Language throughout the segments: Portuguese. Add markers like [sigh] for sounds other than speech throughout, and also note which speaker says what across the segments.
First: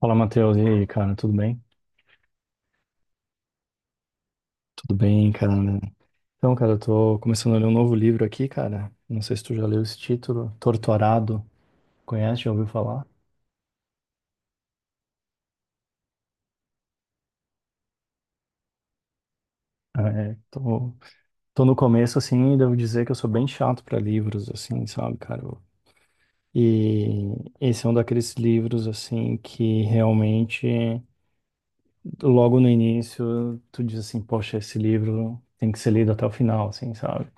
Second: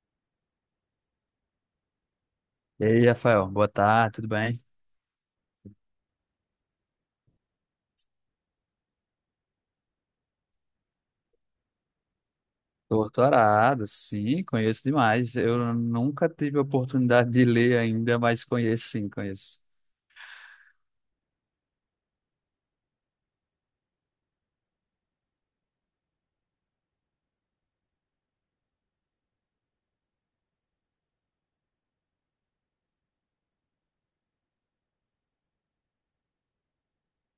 Speaker 1: Fala, Matheus. E aí, cara, tudo bem?
Speaker 2: E aí, Rafael, boa tarde, tudo bem?
Speaker 1: Tudo bem, cara. Então, cara, eu tô começando a ler um novo livro aqui, cara. Não sei se tu já leu esse título, Torturado. Conhece? Já ouviu falar?
Speaker 2: Doutorado, sim, conheço demais. Eu nunca tive a oportunidade de ler ainda, mas conheço sim, conheço. [laughs]
Speaker 1: É, tô no começo, assim, e devo dizer que eu sou bem chato pra livros, assim, sabe, cara? E esse é um daqueles livros, assim, que realmente, logo no início, tu diz assim, poxa, esse livro tem que ser lido até o final, assim, sabe?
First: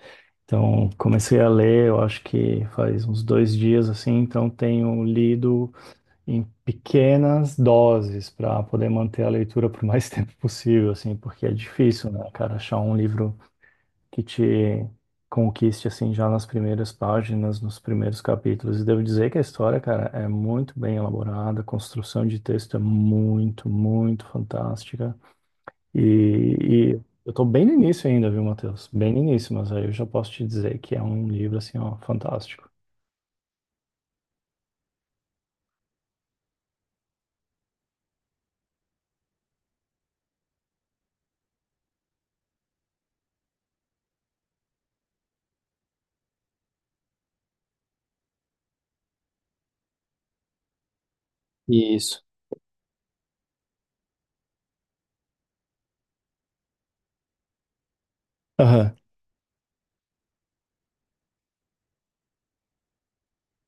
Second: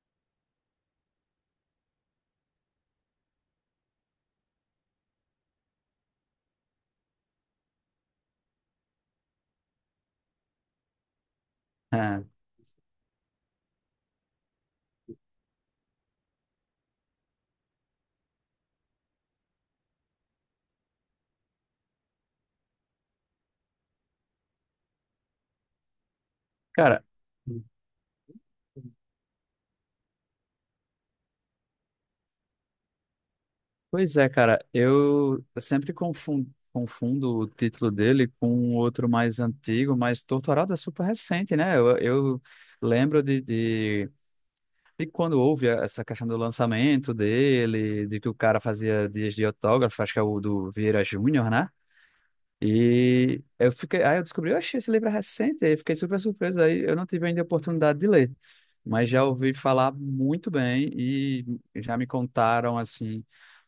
Speaker 1: Então, comecei a ler, eu acho que faz uns dois dias assim, então tenho lido em pequenas doses para poder manter a leitura por mais [laughs] tempo possível, assim, porque é difícil,
Speaker 2: Ah,
Speaker 1: né, cara, achar um livro que te conquiste assim já nas primeiras páginas, nos primeiros capítulos. E devo dizer que a história, cara, é muito bem elaborada, a construção de texto é muito, muito fantástica. E, e
Speaker 2: cara,
Speaker 1: eu tô bem no início ainda, viu, Matheus? Bem no início, mas aí eu já posso te dizer que é um livro, assim, ó, fantástico.
Speaker 2: pois é, cara, eu sempre confundo, confundo o título dele com um outro mais antigo, mas doutorado é super recente, né? Eu lembro de quando houve essa questão do lançamento dele, de que o cara fazia dias de autógrafo, acho que é o do Vieira Júnior, né?
Speaker 1: Isso.
Speaker 2: E eu fiquei, aí eu descobri, eu achei esse livro é recente, aí eu fiquei super surpreso, aí eu não tive ainda a oportunidade de ler,
Speaker 1: Aham.
Speaker 2: mas já ouvi falar muito bem e já me contaram, assim,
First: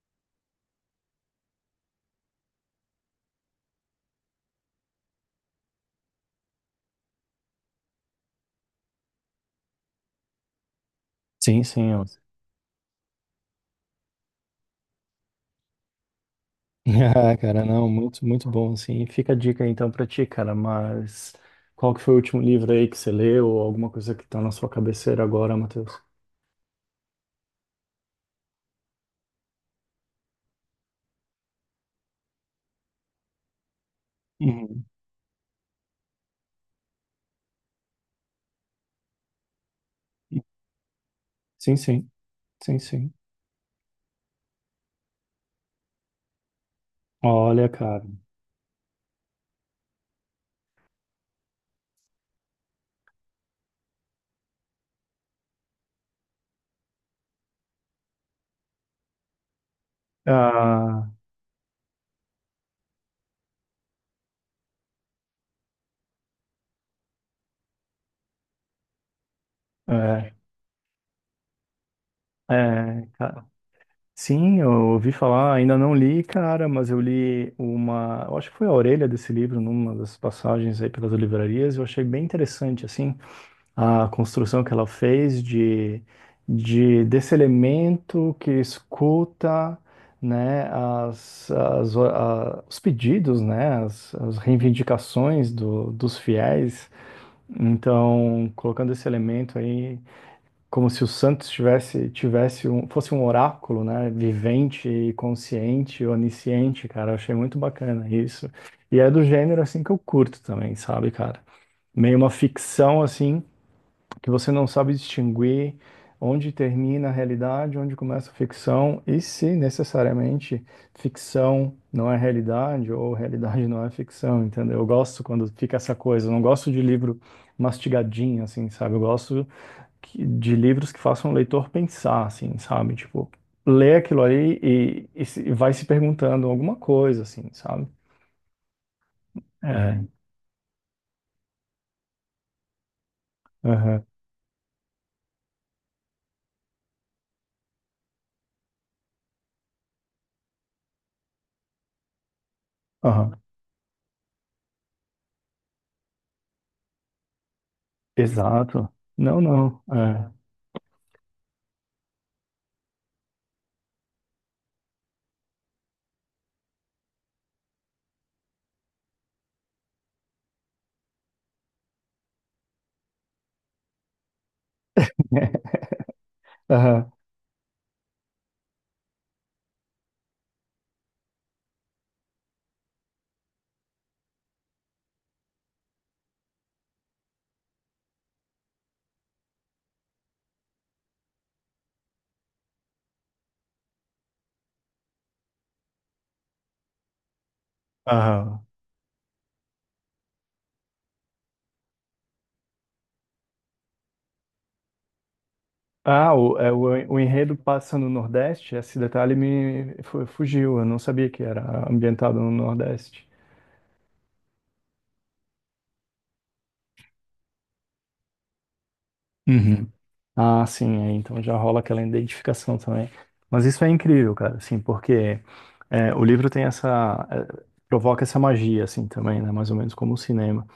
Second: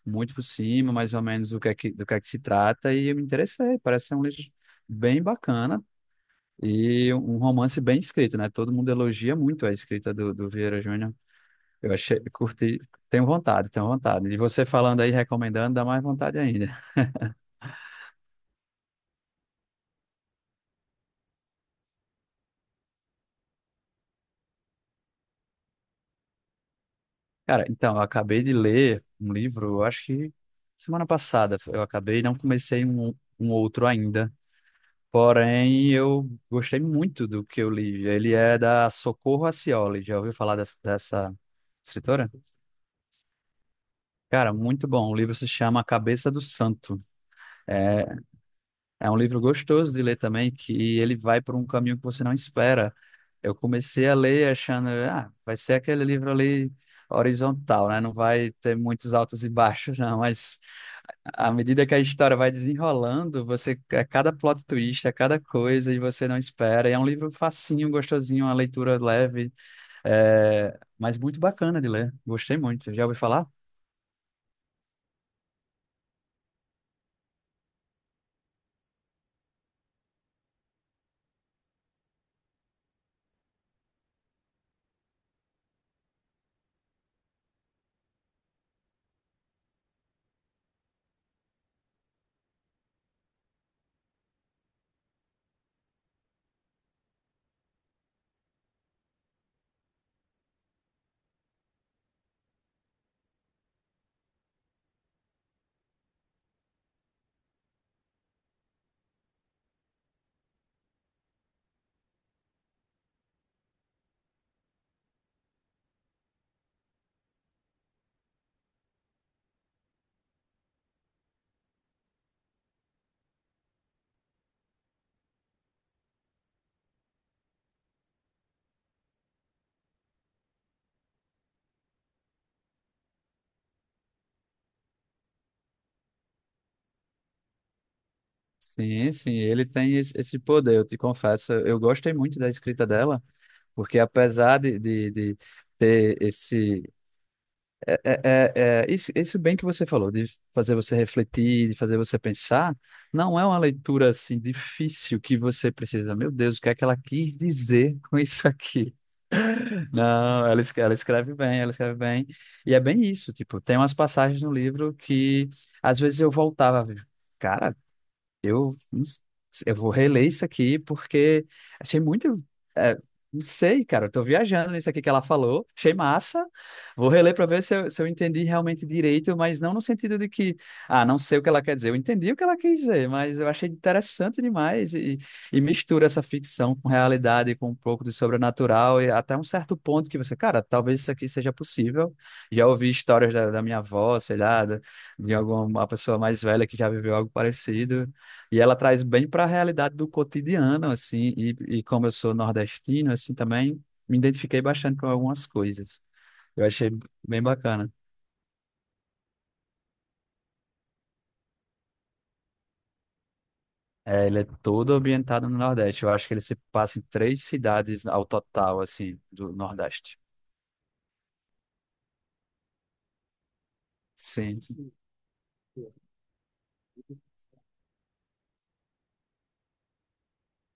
Speaker 2: muito por cima, mais ou menos o que é que, do que é que se trata, e eu me interessei, parece ser um livro bem bacana e um romance bem escrito, né? Todo mundo elogia muito a escrita do Vieira Júnior,
Speaker 1: Sim, sim,
Speaker 2: eu
Speaker 1: ó.
Speaker 2: achei,
Speaker 1: [laughs]
Speaker 2: curti, tenho vontade, e você falando aí, recomendando, dá mais vontade ainda.
Speaker 1: Ah, cara, não, muito, muito bom, assim. Fica a dica, então, pra ti, cara, mas qual que foi o último livro aí que você leu ou alguma coisa que tá na sua cabeceira agora, Matheus?
Speaker 2: Cara, então, eu acabei de ler um livro, eu acho que semana passada eu acabei, não comecei um outro ainda.
Speaker 1: Uhum.
Speaker 2: Porém, eu gostei muito do que eu li. Ele é da Socorro Acioli. Já ouviu falar dessa
Speaker 1: Sim, sim.
Speaker 2: escritora?
Speaker 1: Sim, sim.
Speaker 2: Cara, muito bom. O livro se chama A Cabeça do Santo.
Speaker 1: Olha, cara.
Speaker 2: É É um livro gostoso de ler também, que ele vai por um caminho que você não espera. Eu comecei a ler achando, ah, vai ser aquele livro ali horizontal, né? Não vai ter muitos altos e baixos, não. Mas
Speaker 1: Ah,
Speaker 2: à medida que a história vai desenrolando, você, a cada plot twist, a cada coisa, e você não espera. E é um livro facinho, gostosinho, uma leitura leve,
Speaker 1: é,
Speaker 2: mas muito bacana de ler. Gostei muito. Já
Speaker 1: é,
Speaker 2: ouvi
Speaker 1: cara.
Speaker 2: falar?
Speaker 1: Sim, eu ouvi falar, ainda não li, cara, mas eu li uma, eu acho que foi a orelha desse livro, numa das passagens aí pelas livrarias, eu achei bem interessante, assim, a construção que ela fez de desse elemento que escuta, né, os pedidos, né, as reivindicações dos fiéis, então, colocando esse elemento aí como se o Santos fosse um oráculo, né? Vivente, e consciente, onisciente, cara. Eu achei muito bacana isso. E é do gênero assim que eu curto também, sabe, cara? Meio uma ficção assim que você não sabe distinguir onde termina a realidade, onde começa a ficção e se necessariamente ficção não é realidade ou realidade não é ficção, entendeu? Eu gosto quando fica essa coisa. Eu não gosto de livro mastigadinho, assim, sabe? Eu gosto de livros que façam o leitor pensar, assim, sabe? Tipo, lê aquilo ali e, e vai se perguntando alguma coisa, assim, sabe?
Speaker 2: Sim, sim, ele tem
Speaker 1: É.
Speaker 2: esse poder, eu te confesso. Eu gostei muito da escrita dela. Porque
Speaker 1: Aham.
Speaker 2: apesar de ter esse. Isso, isso bem que você falou, de fazer você refletir, de fazer você pensar, não
Speaker 1: Aham.
Speaker 2: é uma leitura assim difícil que você precisa. Meu Deus, o que é que ela quis dizer [laughs] com isso
Speaker 1: Exato.
Speaker 2: aqui?
Speaker 1: Não, não. É.
Speaker 2: Não, ela escreve bem, ela escreve bem. E é bem isso, tipo, tem umas passagens no livro que às vezes eu voltava. Cara, eu, não s- eu vou reler isso aqui porque achei muito. é, não sei, cara, eu tô viajando nisso aqui que ela falou,
Speaker 1: [laughs]
Speaker 2: achei massa.
Speaker 1: Aham.
Speaker 2: Vou reler para ver se eu entendi realmente direito, mas não no sentido de que, ah, não sei o que ela quer dizer. Eu entendi o que ela quis dizer, mas eu achei interessante demais e mistura essa ficção com realidade, com um pouco de sobrenatural e até um certo ponto que você, cara, talvez isso aqui seja possível. Já ouvi histórias da minha avó, sei lá, de alguma pessoa mais velha que já viveu algo parecido. E
Speaker 1: Aham.
Speaker 2: ela traz bem para a realidade do cotidiano, assim, e como eu sou nordestino, assim, também me identifiquei bastante com algumas coisas.
Speaker 1: Ah,
Speaker 2: Eu achei
Speaker 1: o
Speaker 2: bem
Speaker 1: enredo
Speaker 2: bacana.
Speaker 1: passa no Nordeste, esse detalhe me fugiu, eu não sabia que era ambientado no Nordeste.
Speaker 2: É, ele é todo ambientado no Nordeste. Eu acho que ele se passa em três cidades ao total, assim, do Nordeste.
Speaker 1: Ah, sim, é, então já rola aquela identificação também. Mas isso é incrível, cara,
Speaker 2: Sim.
Speaker 1: assim,
Speaker 2: sim.
Speaker 1: porque é, o livro tem essa, é, provoca essa magia, assim, também, né? Mais ou menos como o cinema.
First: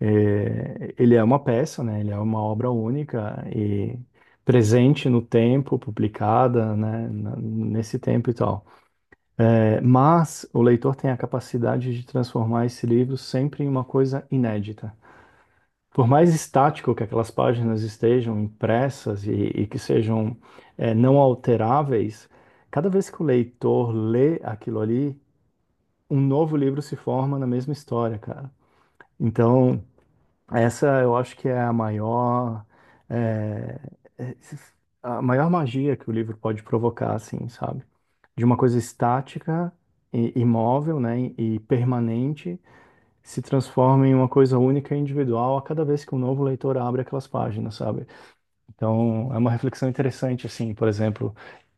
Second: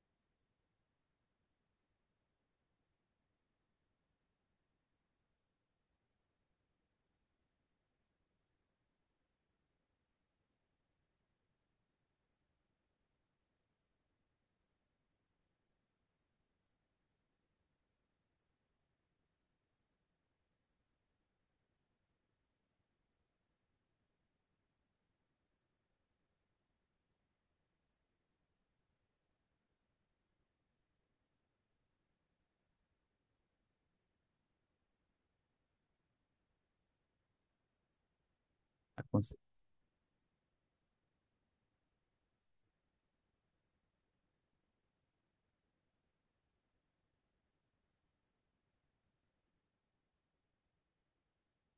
Speaker 1: É, ele é uma peça, né? Ele é uma obra única e presente no tempo, publicada, né? Nesse tempo e tal. É, mas o leitor tem a capacidade de transformar esse livro sempre em uma coisa inédita. Por mais estático que aquelas páginas estejam impressas e que sejam não alteráveis, cada vez que o leitor lê aquilo ali, um novo livro se forma na mesma história, cara. Então, essa eu acho que é a maior, eh, eh, a maior magia que o livro pode provocar, assim, sabe? De uma coisa
Speaker 2: É, [laughs]
Speaker 1: estática e imóvel, né, e permanente se transforma em uma coisa única e individual a cada vez que um novo leitor abre aquelas páginas, sabe? Então, é uma reflexão interessante, assim, por exemplo,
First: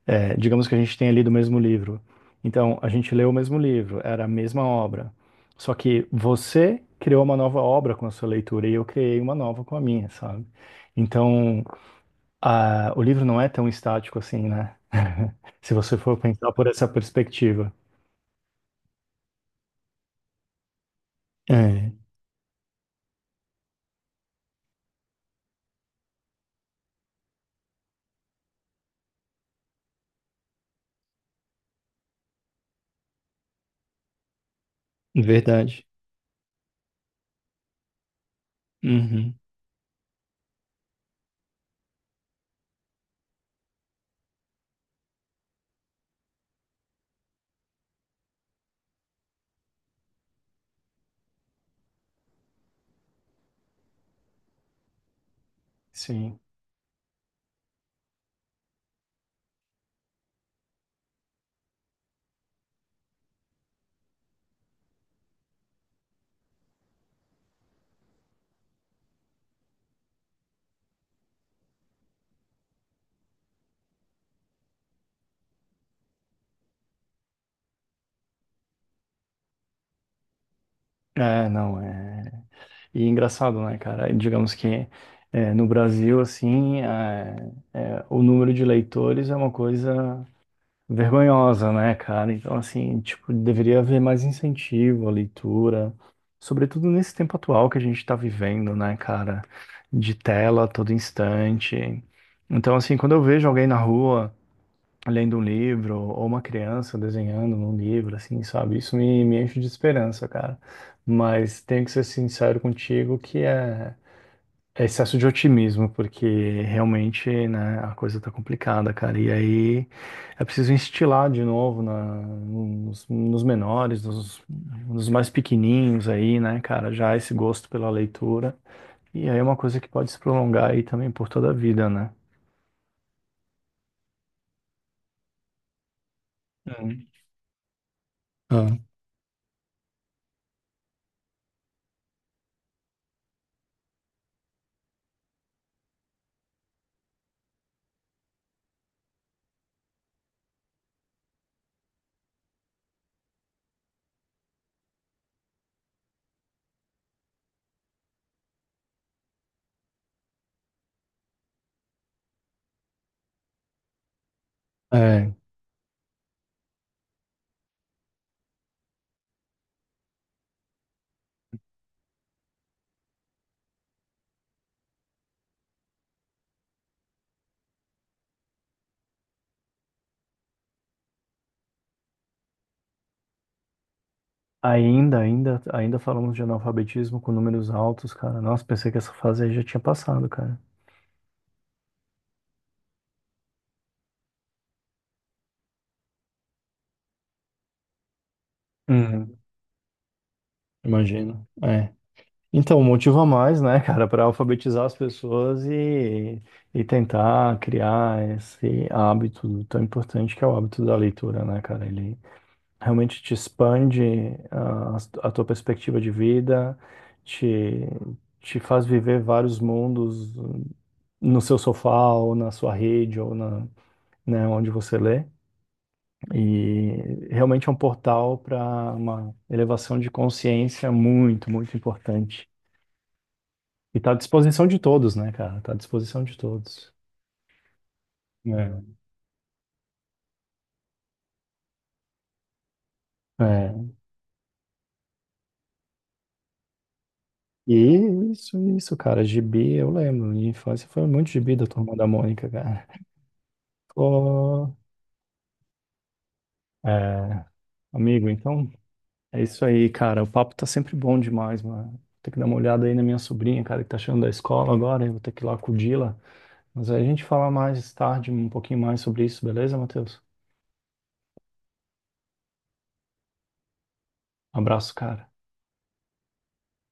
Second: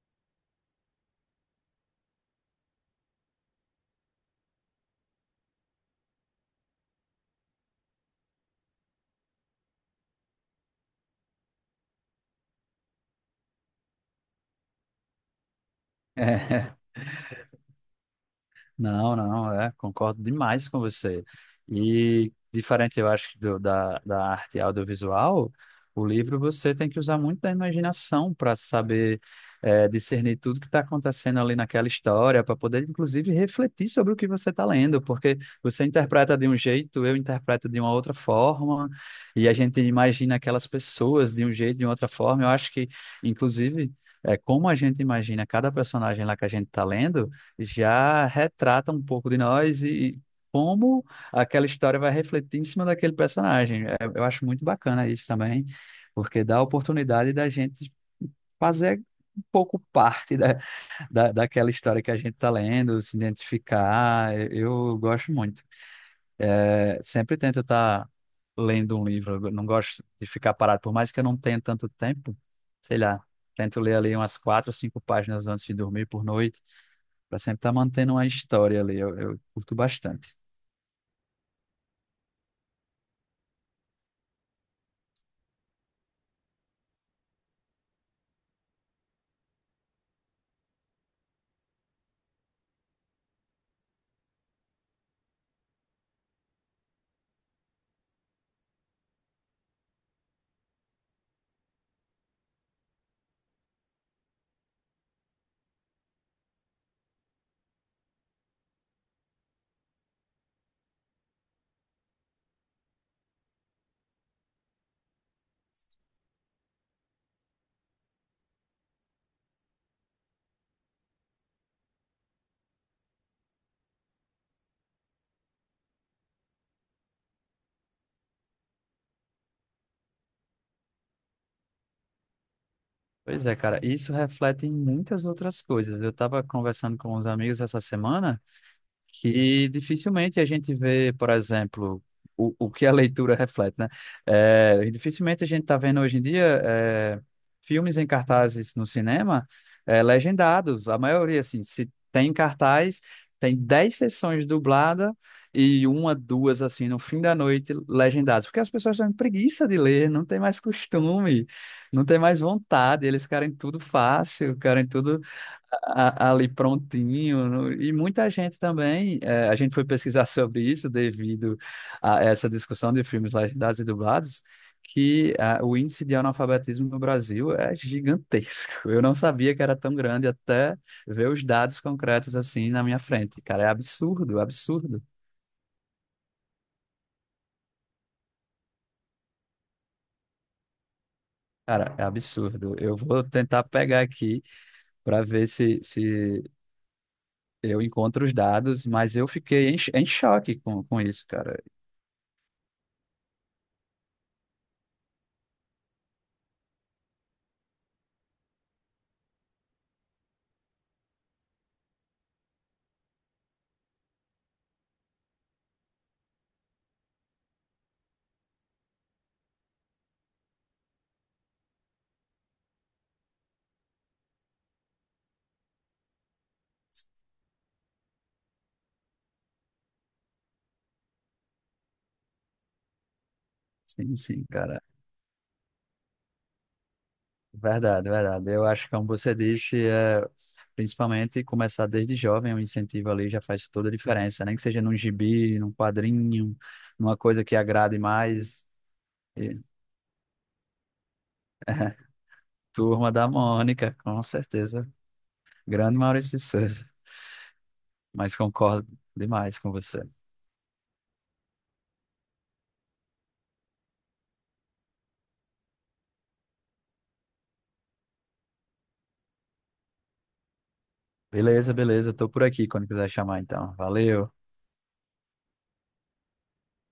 Speaker 1: é, digamos que a gente tenha lido o mesmo livro. Então, a gente leu o mesmo livro, era a mesma obra. Só que você criou uma nova obra com a sua leitura e eu criei uma nova com a minha, sabe? Então, o livro não é tão estático assim, né? [laughs] Se você for pensar por
Speaker 2: É.
Speaker 1: essa perspectiva.
Speaker 2: Não, não, é, concordo demais com você.
Speaker 1: É,
Speaker 2: E diferente, eu acho, da arte audiovisual, o livro você tem que usar muito da imaginação para saber discernir tudo que está acontecendo ali naquela história, para poder, inclusive, refletir sobre o que você está lendo, porque
Speaker 1: verdade.
Speaker 2: você interpreta de um jeito, eu interpreto de uma outra forma,
Speaker 1: Uhum.
Speaker 2: e a gente imagina aquelas pessoas de um jeito, de outra forma. Eu acho que, inclusive, como a gente imagina cada personagem lá que a gente está lendo já retrata um pouco de nós e como aquela história vai refletir em cima daquele personagem. É, eu acho muito bacana isso também,
Speaker 1: Sim.
Speaker 2: porque dá a oportunidade da gente fazer um pouco parte daquela história que a gente está lendo, se identificar. Eu gosto muito. É, sempre tento estar lendo um livro, eu não gosto de ficar parado, por mais que eu não tenha tanto tempo, sei lá. Tento ler ali umas quatro ou cinco páginas antes de dormir por noite. Pra sempre estar mantendo uma história ali. Eu curto bastante.
Speaker 1: É, não, é. E é engraçado, né, cara? Digamos que no Brasil, assim, o número de leitores é uma coisa vergonhosa, né, cara? Então, assim, tipo, deveria haver mais incentivo à leitura, sobretudo nesse tempo atual que a gente tá vivendo, né, cara? De tela a todo instante. Então, assim, quando eu vejo alguém na rua lendo um livro, ou uma criança desenhando num livro, assim, sabe? Isso me enche de esperança, cara. Mas tenho que ser sincero contigo que é, é excesso de otimismo, porque realmente, né, a coisa tá complicada, cara. E aí é preciso instilar de novo nos menores, nos mais pequenininhos aí, né, cara, já esse gosto pela leitura. E aí é uma coisa que pode se prolongar aí também por toda a vida, né?
Speaker 2: Pois é, cara, isso reflete em muitas outras coisas. Eu tava conversando
Speaker 1: Hum.
Speaker 2: com uns amigos essa semana,
Speaker 1: Ah,
Speaker 2: que dificilmente a gente vê, por exemplo, o que a leitura [laughs] reflete, né? É, e dificilmente a gente está vendo hoje em dia filmes em cartazes no cinema legendados. A maioria, assim, se tem cartaz, tem 10 sessões dubladas e uma, duas, assim, no fim da noite, legendadas. Porque as pessoas têm preguiça de ler, não tem mais costume, não tem mais vontade, eles querem tudo fácil, querem tudo
Speaker 1: é.
Speaker 2: ali prontinho. E muita gente também, a gente foi pesquisar sobre isso devido a essa discussão de filmes legendados e dublados, que ah, o índice de analfabetismo no Brasil é gigantesco. Eu não sabia que era tão grande até ver os dados concretos assim na minha frente. Cara, é absurdo, absurdo.
Speaker 1: Ainda falamos de analfabetismo com números altos, cara. Nossa, pensei que essa fase aí já tinha passado, cara.
Speaker 2: Cara, é absurdo. Eu vou tentar pegar aqui para ver se eu encontro os dados, mas eu
Speaker 1: Uhum,
Speaker 2: fiquei em choque com isso,
Speaker 1: imagino.
Speaker 2: cara.
Speaker 1: É. Então, motivo a mais, né, [laughs] cara, para alfabetizar as pessoas e tentar criar esse hábito tão importante que é o hábito da leitura, né, cara? Ele realmente te expande a tua perspectiva de vida, te, te faz viver vários mundos no seu sofá, ou na sua rede, ou na, né, onde você lê, e realmente é um portal para uma elevação de consciência muito, muito importante. E está à
Speaker 2: Sim, sim,
Speaker 1: disposição de
Speaker 2: cara.
Speaker 1: todos, né, cara? Está à disposição de todos.
Speaker 2: Verdade, verdade. Eu
Speaker 1: É.
Speaker 2: acho que, como você disse, principalmente começar desde jovem, um incentivo ali já faz toda
Speaker 1: É.
Speaker 2: a diferença, nem que seja num gibi, num quadrinho, numa coisa que
Speaker 1: E
Speaker 2: agrade
Speaker 1: isso,
Speaker 2: mais.
Speaker 1: isso, cara,
Speaker 2: E
Speaker 1: gibi, eu lembro, minha infância foi muito gibi da Turma da Mônica, cara.
Speaker 2: Turma da Mônica, com
Speaker 1: Ô,
Speaker 2: certeza. Grande Maurício de Souza,
Speaker 1: é, amigo,
Speaker 2: mas
Speaker 1: então
Speaker 2: concordo
Speaker 1: é
Speaker 2: demais
Speaker 1: isso
Speaker 2: com
Speaker 1: aí,
Speaker 2: você.
Speaker 1: cara. O papo tá sempre bom demais, mano. Vou ter que dar uma olhada aí na minha sobrinha, cara, que tá chegando da escola agora, eu vou ter que ir lá acudi-la. Mas aí a gente fala mais tarde um pouquinho mais sobre isso, beleza, Matheus?
Speaker 2: Beleza, beleza, tô por aqui quando quiser chamar, então. Valeu.
Speaker 1: Abraço, cara.